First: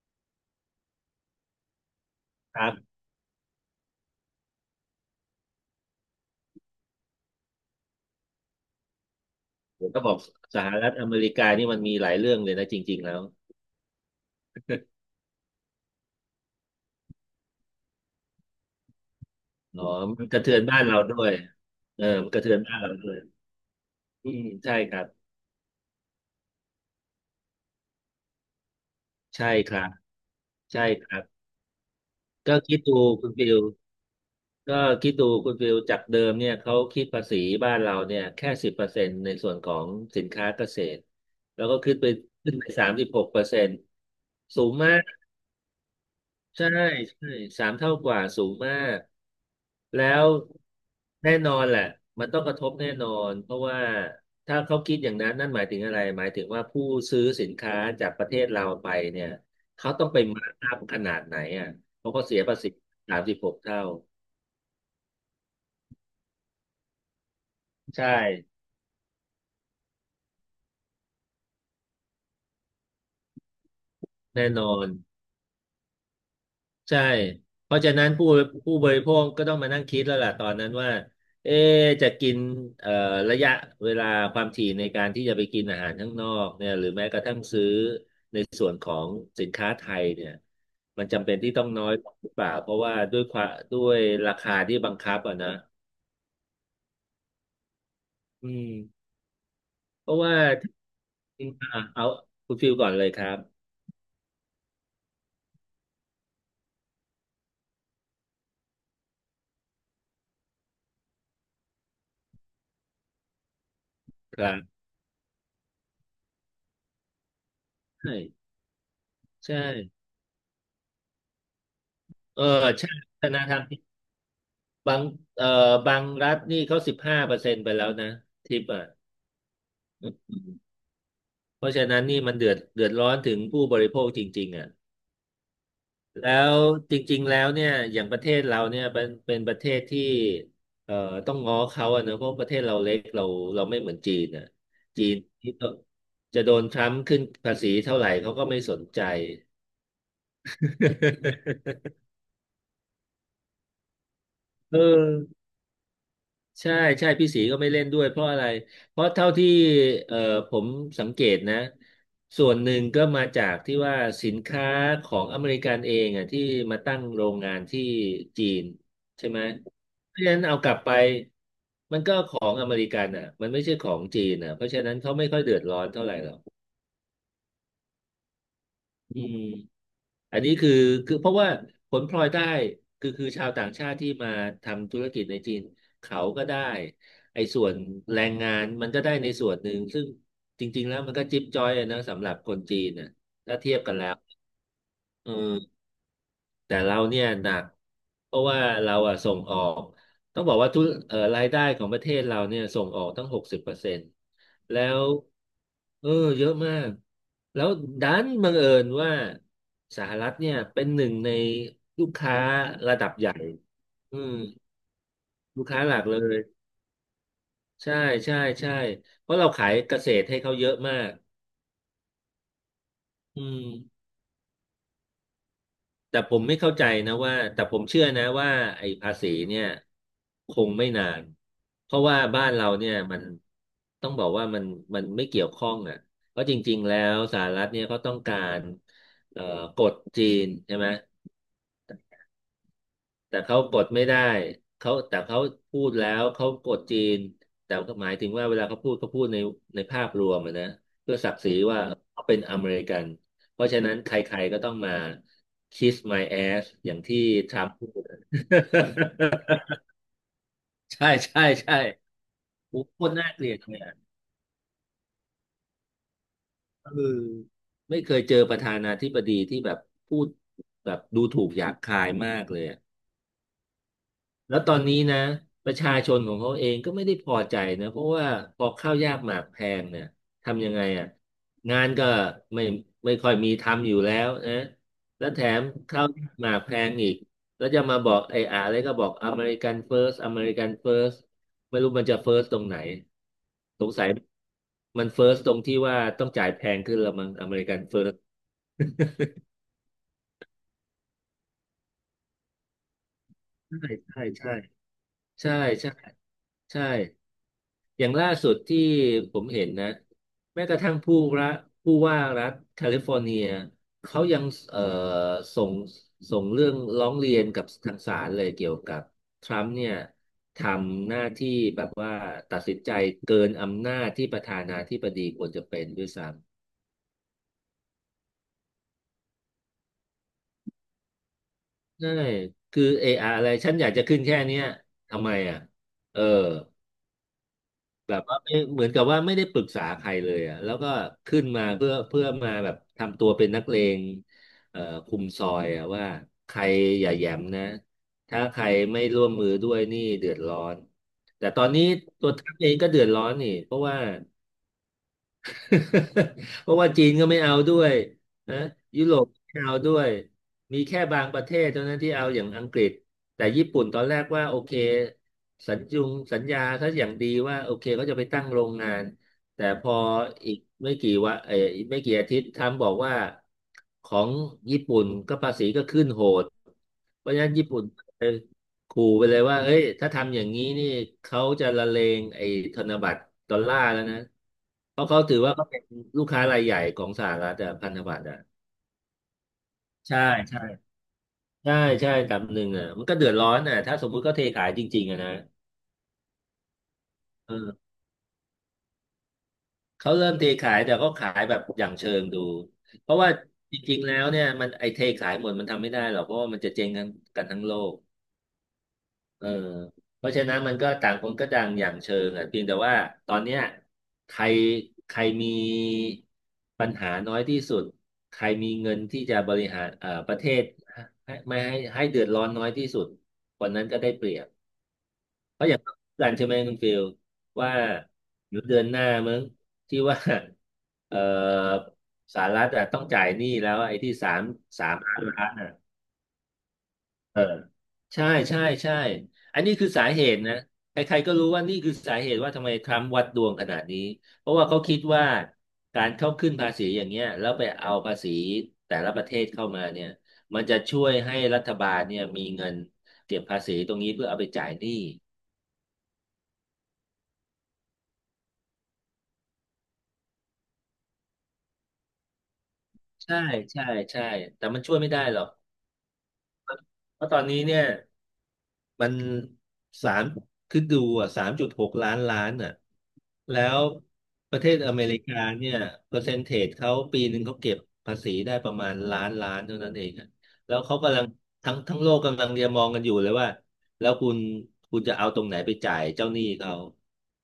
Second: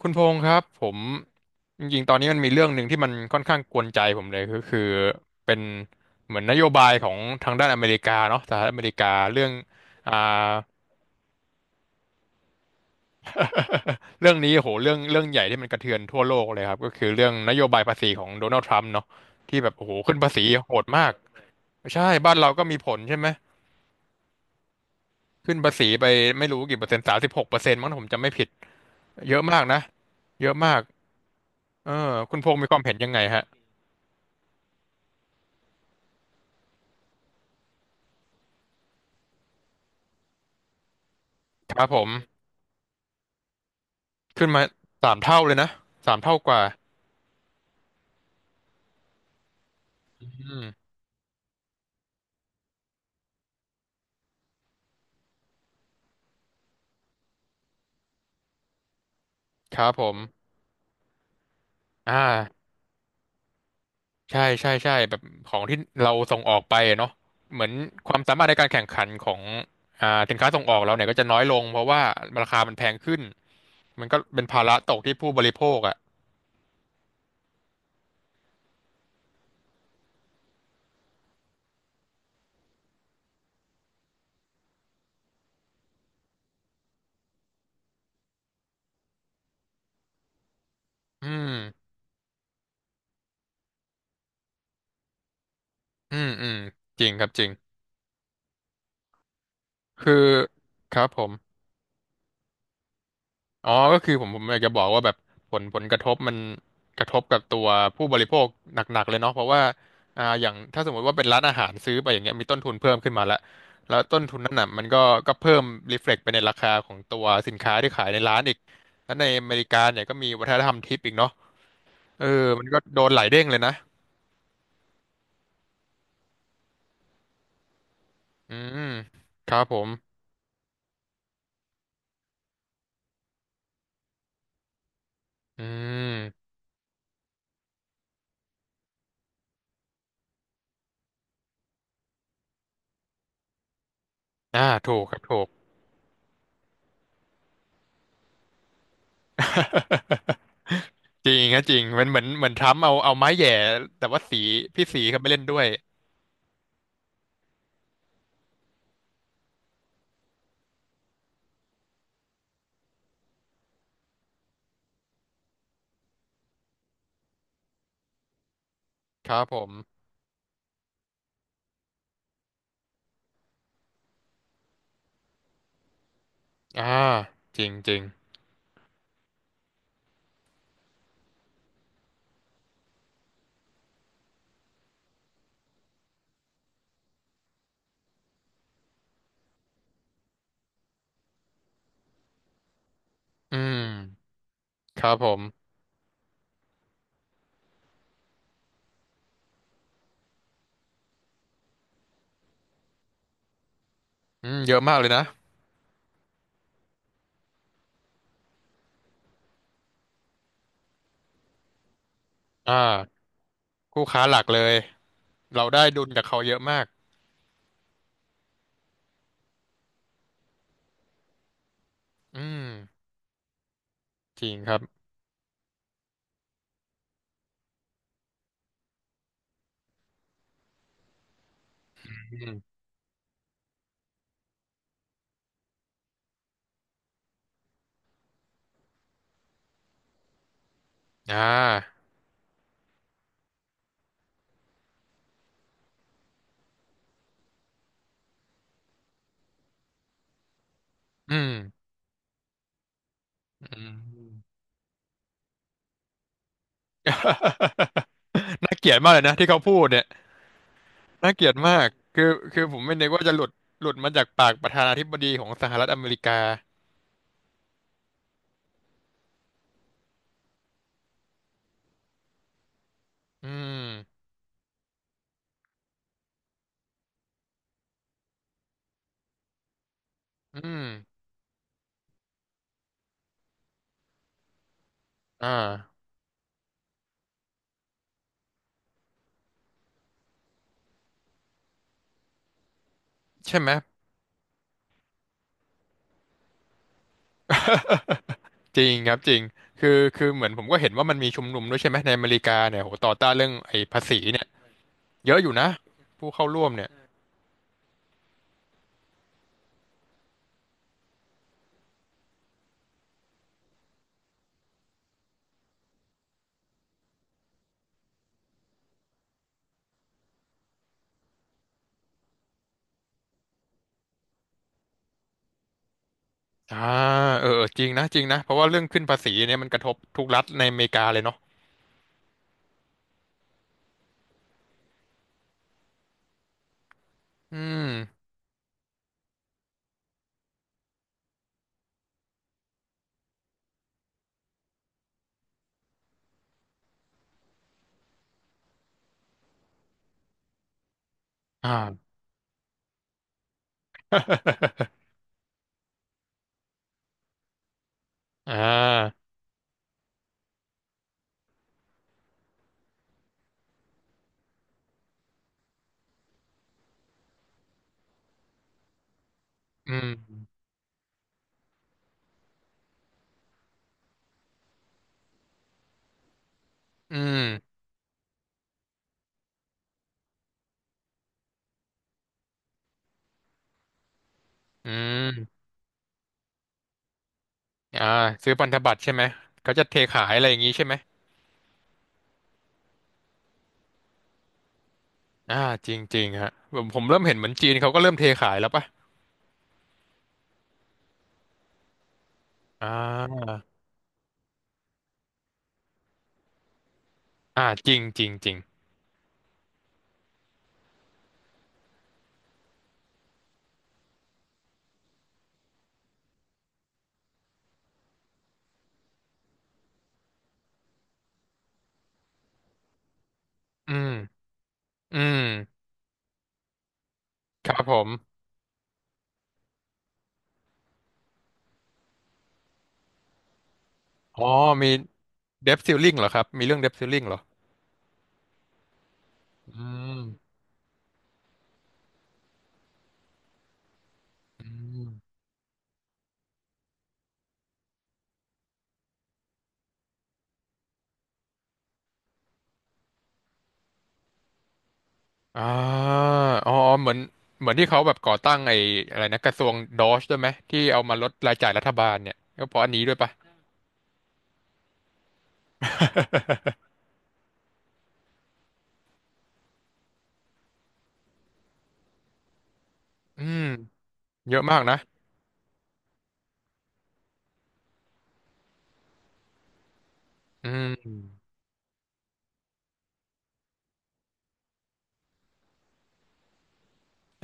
คุณพงษ์ครับผมจริงๆตอนนี้มันมีคเรื่อรังหนึ่งบที่มันค่อนข้างกวนใจผมเลยก็คือเป็นเหมือนนโยบายของทางด้านอเมริกาเนาะสหรัฐอเมริกาเรื่องผมก็บอ่าอกสหรัฐอเมริกานี่มันมีหลายเรื่องเลยนะจริงๆแล้วเรื่องนี้โหเรื่องใหญ่ที่มันกระเทือนทั่วโลกเลยครับก็คือเรื่องนโยบายภาษีของโดนัลด์ทรัมป์เนาะที่แบบอ๋อโอ้โหขึ้นมันภากระษีเทือนโหบ้านดเรามากด้วยเออใช่มันบ้านกระเราเทือนก็บ้ามีนผเราลด้วใช่ยไหมอืมใช่ครับขึ้นภาษีไปไม่รู้กี่เปอร์เซ็นต์36%มั้งถ้าผมจำไม่ผิดเยอะใช่มากคนะรับเยอะมากใช่ครับเออคุณพก็งษ์มีคคิวาดมเห็นดูยังไงคุณฮะฟิลก็คิดดูคุณฟิลจากเดิมเนี่ยเขาคิดภาษีบ้านเราเนี่ยแค่สิบเปอร์เซ็นต์ในส่วนของสินค้าเกษตรแล้วคก็รับขึ้ผนไปม ขึ้นไป36%ขึ้นสูมางมาก สามเท่าเลยนะสามเท่ากว่าใช่ใช่3 เท่ากว่าสูงมากแล้วแน่นอนแหละมันต้องกระทบแน่นอนเพราะว่าถ้าเขาคิดอย่างนั้นนั่นหมายถึงอะไรหมายถึงว่าผู้ซื้อสินค้าจากประเทศเราไปเนี่ยครัเขาบผต้องมไปมาร์กอัพขนาดไหนอ่ะเพอ่ราะเขาเสียภาาษี36 เท่าใช่ใช่ใช่แบบของที่เราส่งออกไปอะเนาะเหมือนใช่ความสามารถในการแข่งขันของสินค้าส่งออกเราเนี่ยก็จะน้อยลงเพราะว่าราคามันแพงขึ้นมันก็เป็นแน่นภาอระน ตกที่ผู้บริโภคอ่ะใช่ เพราะฉะนั้นผู้บริโภคก็ต้องมานั่งคิดแล้วล่ะตอนนั้นว่าเอ๊ะจะกินเอ่อระยะเวลาความถี่ในการที่จะไปกินอาหารข้างนอกเนี่ยหรือแม้กระทั่งซื้อในส่วนของสินค้าไทยเนี่ยมันอืจำเป็นที่ต้องน้อมยลงหรือเปล่าเพราะว่าด้วยราคาที่บังคับอ่ะนะอืมอืมจริงครับจริงอืมเพคืราะอว่าครับผม อ่าเอาคุณฟิลก่อนเลยครับอ๋อ ก็คือผมอยากจะบอกว่าแบบผลกระทบมันกระทบกับตัวผู้บริโภคหนักๆเลยเนาะเพราะว่าอย่างถ้าสมมติว่าเป็นร้านอาหารซื้อไปอย่างเงี้ยมีต้นทุนเพิ่มขึ้นมาแล้วแล้วต้นทุคนรันั้นน่ะบมันก็เพิ่มรีเฟล็กไปในราคาของตัวสินค้าที่ขายใช่ในร้านอีกแล้วในอเมใช่ริกาเนี่ยก็มีวัฒนธรรมทิปอีกเนาะเออเออมันก็ใช่โดนวัหลาฒยนเด้งธเลรยรม นะบางเอ่อบางรัฐนี่เขา15%ไปแล้วนะอืทิปมอ่ะครับผมอืมเพราะฉะนั้นนี่มันเดือดร้อนถึงผู้บริโภคจริงๆอ่ะอืแล้มวจริงๆแล้วเนี่ยอย่างประเทศเราเนี่ยเป็นประเทศที่เอ่อต้องง้อเขาอะนะเพราะประเทศเราเล็กเราไม่เหมือนจีนอ่ะอ่าถูกจีคนรับถูก ที่ ต้องจะโดนทรัมป์ขึ้นภาษีเท่าไหร่เขาก็ไม่สนใจ จริงครับจริงมันเหมือนเหมือนทรัมป์เอาไม้แหย่แต่ว่าสี เอพี่สีเขาไม่อ เล่นด้วย ใช่ใช่พี่ศรีก็ไม่เล่นด้วยเพราะอะไรเพราะเท่าที่เอ่อผมสังเกตนะส่วนหนึ่งก็มาจากที่ว่าสินค้าของอเมริกันเองอ่ะที่มาตั้งโรงงานที่จีนใช่คไหรัมบผมเพราะฉะนั้นเอากลับไปมันก็ของอเมริกันอ่ะมันไม่ใช่ของจีนอ่ะเพราะฉะนั้นเขาไม่ค่อยเดือดร้อนเท่าไหร่หรอกอ่าจริงจริงอืม อันนี้คือเพราะว่าผลพลอยได้คือชาวต่างชาติที่มาทำธุรกิจในจีนเขาก็ได้ไอ้ส่วนแรงงานมันก็ได้ในส่วนหนึ่งซึ่งจริงๆแล้วมันก็จิ๊บจ้อยอะนะสำหรับคนจีนนะอืถ้าเทียบกันแล้วมครับผเมออ แต่เราเนี่ยหนักเพราะว่าเราอะส่งออกต้องบอกว่าทุกรายได้ของประเทศเราเนี่ยส่งออกตั้ง60%อืมเยอะแล้มากวเลยนะเออเยอะมากแล้วดันบังเอิญว่าสหรัฐเนี่ยเป็นหนึ่งในลูกค้าอ่าระดับใหญ่คู่อืค้ามหลักเลย ลูเรากค้าได้หลัดุกลเลจากยเขาเยอะมากใช่ใช่ใช่เพราะเราขายเกษตรให้เขาเยอะมากอืมอืม จริงครับแต่ผมไม่เข้าใจนะว่าแต่ผมเชื่อนะว่าไอ้ภาษีเนี่ยคงไม่นานเพราะว่าอืบ้านมเราเนี่ยมันต้องบอกว่ามันมันไม่เกี่ยวข้องอ่ะเพราะจริงๆแล้วสหรัฐเนี่ยเขาต้องการเอ่อกดจีนใช่ไหม อ่าแต่เขากดไม่ได้เขาพูดแล้วเขากดจีนแต่ก็หมายถึงว่าเวลาเขาพูดเขาพูดในในภาพรวมอะนะเพื่อศัอืกดิ์ศมรีว่าเขาเป็นอเมริกันเพอืราะฉะม นั้นใครๆก็ต้องมา kiss my ass อย่างที่ทรัมป์พูด น่าเกลียดมากเลยนะที่เขาพูดเนี่ย ใช่น่าเกใช่ลียดมาใช่กคือคือผโอ้มโหไม่โคนึกตรว่าน่าจะหเกลุลีดยดเลยหลุดอะมาจากปากประธานาธิบดีของสหรัฐอเมริกาเออไม่เคยเจอประธานาธิบดีที่แบบพูดแบบดูถูกหยาบคายมากเลยอะ อืมแล้วตอนนี้นะประชาชนของเขาเองก็ไม่ได้พอใจนะเพราะว่าพอข้าวยากหมากแพงเนี่ยอืทำยังไงมอ่ะงานก็ไม่ไม่ค่อยมีทำอยู่แล้วนะแล้วแถอ่ามข้าวยากหมากแพงอีกแล้วจะมาบอกไอ้อะไรก็บอกอเมริกันเฟิร์สอเมริกันเฟิร์สไม่รู้มันจะเฟิร์สตรงไหนใช่ไหม สงสัยมันเฟิร์สตรงที่ว่าต้องจ่ายแพงขึ้นละมั้งอเมริกันเฟิร์สจริงครับจริงคือคือเหมือนผมก็เห็นว่ามันมีชุมนุมด้วยใช่ไหมในอเมริกาเนี่ยโหต่อต้านเรื่องใช่ไอ้ภาษีใช่เนี่ยใช่ เยอะอใช่ยู่นะใช่ผู้เข้าร่วมใช่เนี่ยอย่างล่าสุดที่ผมเห็นนะแม้กระทั่งรัฐผู้ว่ารัฐแคลิฟอร์เนียเขายังเอ่อส่งส่งเรื่องร้องเรียนกับทางศาลเลยเกี่ยวกับทรัมป์เนี่ยทำหน้าที่แบบว่าตัดสินใจเกินอำนาจที่ประธานาธิบดีควรจะเป็นด้วยซ้ำอ่าเออเออจริงนะจริงนะเพราะว่าเรื่องขึ้นภาษีเนี่ยมันกระทบทุกรัฐในอเมริกาเลยเนาะใช่คือเอออะไรฉันอยากจะขึ้นแค่เนี้ยทำไมอ่ะเออ อืมแบบว่าไม่เหมือนกับว่าไม่ได้ปรึกษาใครเลยอ่ะแล้วก็ขึ้นมาเพื่อมาแบบทำตัวเป็นนักเลงเอ่อคุมซอยอ่ะว่าใครอย่าแหย้มนะถ้าใครไม่ร่วมมือด้วยนี่เดือดร้อนแต่ตอนนี้อ่า ตัวท่านเองก็เดือดร้อนนี่เพราะว่า เพราะว่าจีนก็ไม่เอาด้วยอ่นะยุโราปไม่เอาด้วยมีแค่บางประเทศเท่านั้นที่เอาอย่างอังกฤษแต่ญี่ปุ่นตอนแรกว่าโอเคสัญญงสัญญาเขาอย่างดีว่าโอเคเขาจะไปตั้งโรงงานแต่พอืออีกมอีกไม่กี่อาทิตย์ทรัมป์บอกว่าของญี่ปุ่นก็ภาษีก็ขึ้นโหดอืเพราะฉะนั้นญี่มปุ่น ขู่ไปเลยว่าเอ้ยถ้าทำอย่างนี้นี่เขาจะละเลงไอ้ธนบัตรดอลลาร์แล้วนะอืเพราะเขาถือว่ามเขาเป็นลูกค้ารายใหญ่ของสหรัฐอะพันธอ่าบัตรอะซื้อพันธบัตรใช่ไหมเขาจะเทใช่ ขายอะไรอย่าใช่งงี้ใช่ไหมใช่ใช่ลำหนึ่งอะมันก็เดือดร้อนอะถ้าสมมุติเขาเทขายจริงๆอะนะอ่าจริงจริงฮะผมเริ่มเห็นเหมือนจีนเออเขาก็เริ่มเทขายแล้วป่ะเขาเริ่มเทขายแต่เขาขายแบบอย่างเชิงดูอ่เพราะว่าาจริงๆแล้วเนี่ยมันไอ้เทขายหมดมันทำไม่ได้หรอกเพราะว่ามันจะเจ๊งกันทั้งอ่าโลจก ริงจริงจริงเออเพราะฉะนั้นมันก็ต่างคนก็ต่างอย่างเชิงอ่ะเพียงแต่ว่าตอนเนี้ยใครใครมีปัญหาน้อยที่สุดใครมีเงินที่จะบริหารประเทศให้ไม่ให้ให้เดือดร้อนน้อยที่สุดคนนั้นอืก็ได้มเปรียบอืมเพราะอย่างกันใช่ไหมคุณฟิลคว่ารับผม เดี๋ยวเดือนหน้ามั้งที่ว่า เอ่อสหรัฐอะต้องจ่ายหนี้แล้วไอ้ที่อ๋อ สามีมล้านล้าน เดฟซิลลิงเหรอครับ มีเรื่องเดฟซิลลิงเหรเอออใช่ใช่ใช่อันนี้อืคือสามเหตุนะใครๆก็รู้ว่านี่คือสาเหตุว่าทำไมทรัมป์วัดดวงขนาดนี้เพราะอืว่าเขาคิดมว่าการเข้าขึ้นภาษีอย่างเงี้ยแล้วไปเอาภาษีแต่ละประเทศเข้ามาเนี่ยมันจะช่วยให้รัฐบาลเนี่ยมีเงินเก็บภาษีตรงนี้เพื่อเอาไปจ่ายหนี้อ่าอ๋อ เหมือน เหมือนที่เขาแบบก่อตั้งไอ้อะไรนะ กระทรวงดอชด้วยไหมที่เอามาลดรายจ่ายรัฐบาลเนี่ยก็เพราะอันนี้ด้วยปะใช่ใช่ใช่แต่มันช่วยไม่ได้หรอกเพราะตอนนี้เนี่ย มันสามคือดูอ่ะ3.6 ล้านล้านอ่ะอืแล้ม วปเยระอะเทมาศกอนะ เมริกาเนี่ยเปอร์เซนเทจเขาปีหนึ่งเขาเก็บภาษีได้ประมาณล้านล้านเท่านั้นเองอะอืแล้วเขากำลังม ทั้งโลกกำลังเรียมองกันอยู่เลยว่าแล้วคุณจะเอาตรงไหนไปจ่ายเจ้าหนี้เขา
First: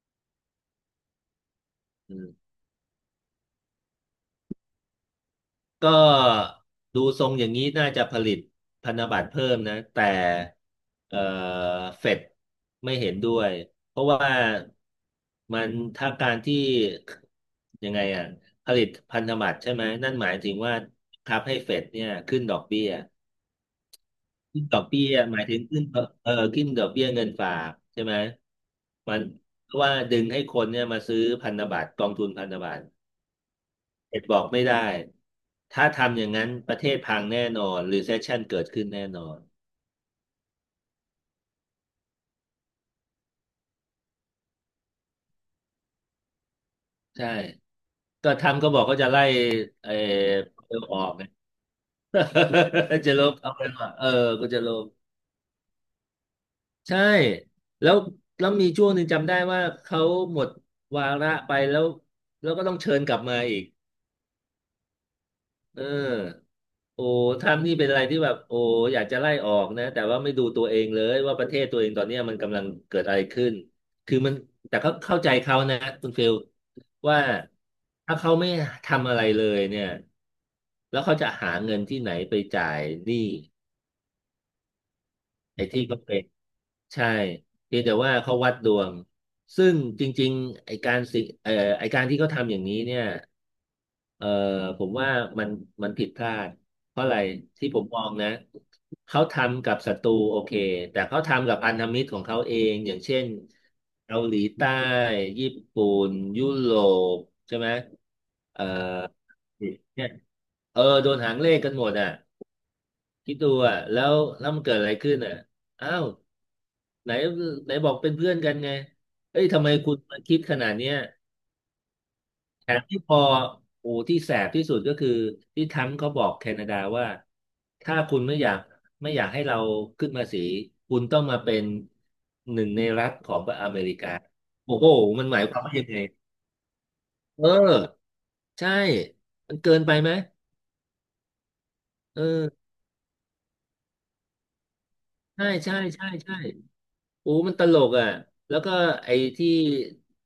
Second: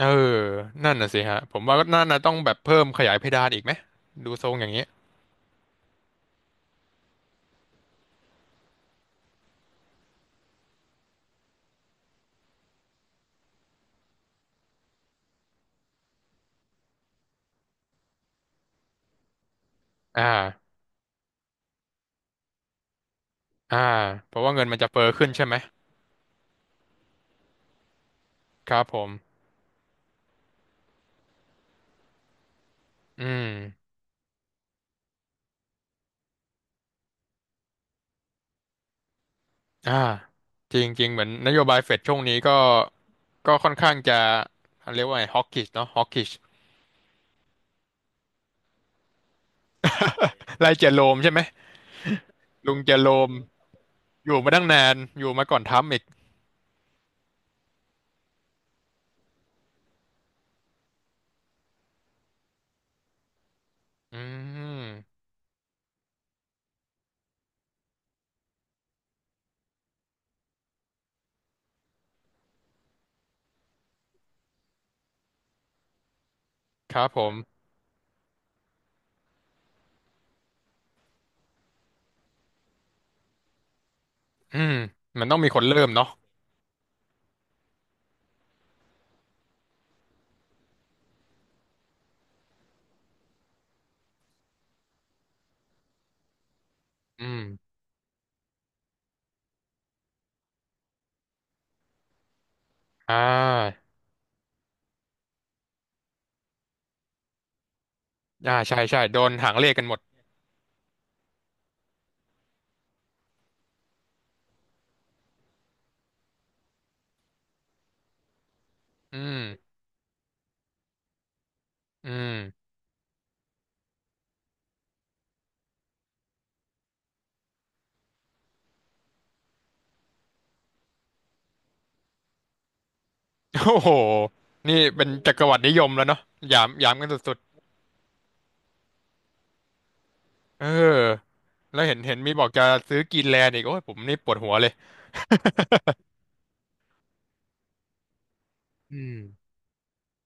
เออ นั่นน่ะสิฮะ ผมว่าน่าน่ะต้องแบบเพิ่มขยายเพดานอีกไหมดูทรงอย่างนี้ ก็ดูทรงอย่างนี้น่าจะผลิตพันธบัตรเพิ่มนะแต่เอ่อเฟดไม่เห็นด้วยเพราะว่ามันถ้าการที่ยังไงอ่ะผลิตพันธบัตรใช่ไหมนั่นอ่า หมายถึงว่าทับให้เฟดเนี่ยขึ้นดอกเบี้ยอ่า เพราะว่าขึ้เงินนดมันอกจะเฟ้เบี้อยขึ้นหมาใช่ยไหมถึงขึ้นขึ้นดอกเบี้ยเงินฝากใช่ไหมครับผมมันเพราะว่าดึงให้คนเนี่ยมาซื้อพันธบัตรกองทุนพันธบัตร อืม เด็กบอกไม่ได้ ถ้าทำอย่างนั้นประเทศพังแน่นอนรีเซ s ชันเกิดขึ้นแน่นอนอ่าจริงจริงเหมือนนโยบายเฟดช่วงนี้ก็ก็ค่อนข้างจะเรียกว่าไงฮอกกิชเนาะฮอกกิชใช่ก็ทำก็บอกก็จะไล่เออไล่เออเจออโรอกมไง ใช่ไหมลุงเจอ โรจะลมบเอาไปว่าเอออยู่ก็มาจะตั้งลนาบนอยู่มาก่อนทรัมป์อีกใช่แล้วมีช่วงหนึ่งจำได้ว่าเขาหมดวาระไปแล้วแล้วก็ต้องเชิญกลับมาอีกอืมเออ โอ้ทำนี่เป็นอะไรที่แบบโอ้อยากจะไล่ออกนะแต่ว่าไม่ดูตัวเองเลยว่าประเทศตัวเองตอนเนี้ยมันกำลังเกิดอะไรขึ้นคือมันแต่เขาเข้าใจเขานะคุณฟิลครับผว่ามถ้าเขาไม่ทำอะไรเลยเนี่ยแล้วเขาจะหาเงินที่ไหนไปจ่ายหนี้ อืมมันต้องมีคนไอ้เริ่ที่มก็เนาะเป็นใช่เพียงแต่ว่าเขาวัดดวงซึ่งจริงๆไอ้การสิเอ่อไอ้การที่เขาทำอย่างนี้เนี่ยเอ่อผมว่ามันมันผิดพลาดเพราะอะไรอืมที่ผมมองนะเขาทำกับศัตรูโอเคแต่เขาทำกับพันธมิตรของเขาเองอย่างอ่าเช่นเกาหลีใต้ญี่ปุ่นยุโรปใช่ไหมอ่าเอ่อใช่ใช่โดนหางเลขกันหมดเนี่ยเออโดนหางเลขกันหมดอ่ะ คิดดูอ่ะแล้วมันเกิดอะไรขึ้นอ่ะอ้าวไหนไหนบอกเป็นเพื่อนกันไงอืเอ้ยทำไมมคุณมาคิดขนาดเนี้ยอืแถมมที่พอโอ้ที่แสบที่สุดก็คือที่ทรั้มป์เขาบอกแคนาดาว่าถ้าคุณไม่อยากให้เราขึ้นภาษีคุณต้องมาเป็นหนึ่งในรัฐของอโอ้เมโหริกาโอ้นี่โหเป็นมันจัหกมารยวครรวามดินิว่ายยัมงไงแล้วเนาะหยามหยามกันสุดเออใช่มันเกินไปไหมๆเออแล้วเห็นเห็นเอมีบอกอจะซื้อกรีนแลนด์อีกโอ้ยผมนี่ปวดหัวเลย ใช่ใช่ใช่ใช่ โอ้มันตลกอ่ะแล้วก็ อืไอ้มที่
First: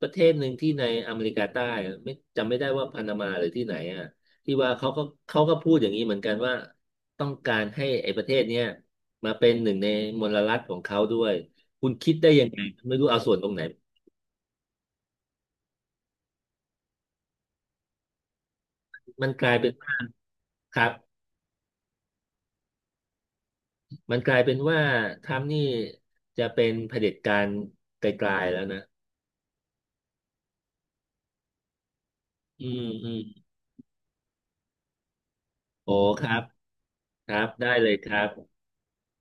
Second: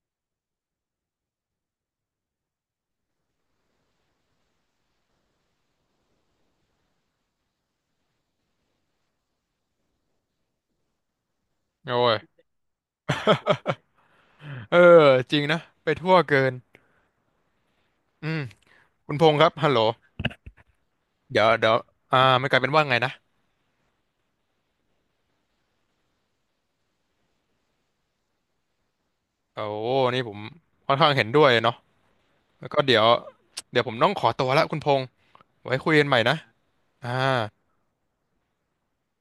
ประเทศหนึ่งที่ในอเมริกาใต้อะไม่ได้ว่าพานามาหรือที่ไหนอ่ะที่ว่าเขาก็เขาก็พูดอย่างนี้เหมือนกันว่าต้องการให้ไอ้ประเทศเนี้ยมาเป็นหนึ่งในมลรัฐของเขาด้วยคุโอ้ณคิดย ได้ยังไงไม่รู้เอาส่วนตรงไหนเออจริงนะไปทั่วเกิน อืมคุณพมันงษ์คกรับลายฮัเป็ลนโหลว่าครับเดี๋ยวเดี๋ยวอ่าไม่กลายเป็นว่าไงนะมันกลายเป็นว่าทรัมป์นี่จะเป็นเผด็จการไกลๆแล้วนะโอ้นี่ผมค่อนข้างเห็นด้วยเนาะอืแล้วก็มเดี๋ยวอืมเดี๋ยวผมต้องขอตัวละคุณพงษ์ไว้คุโอ้ยกันใหม่ครันะบอ่าครับได้เลยครับ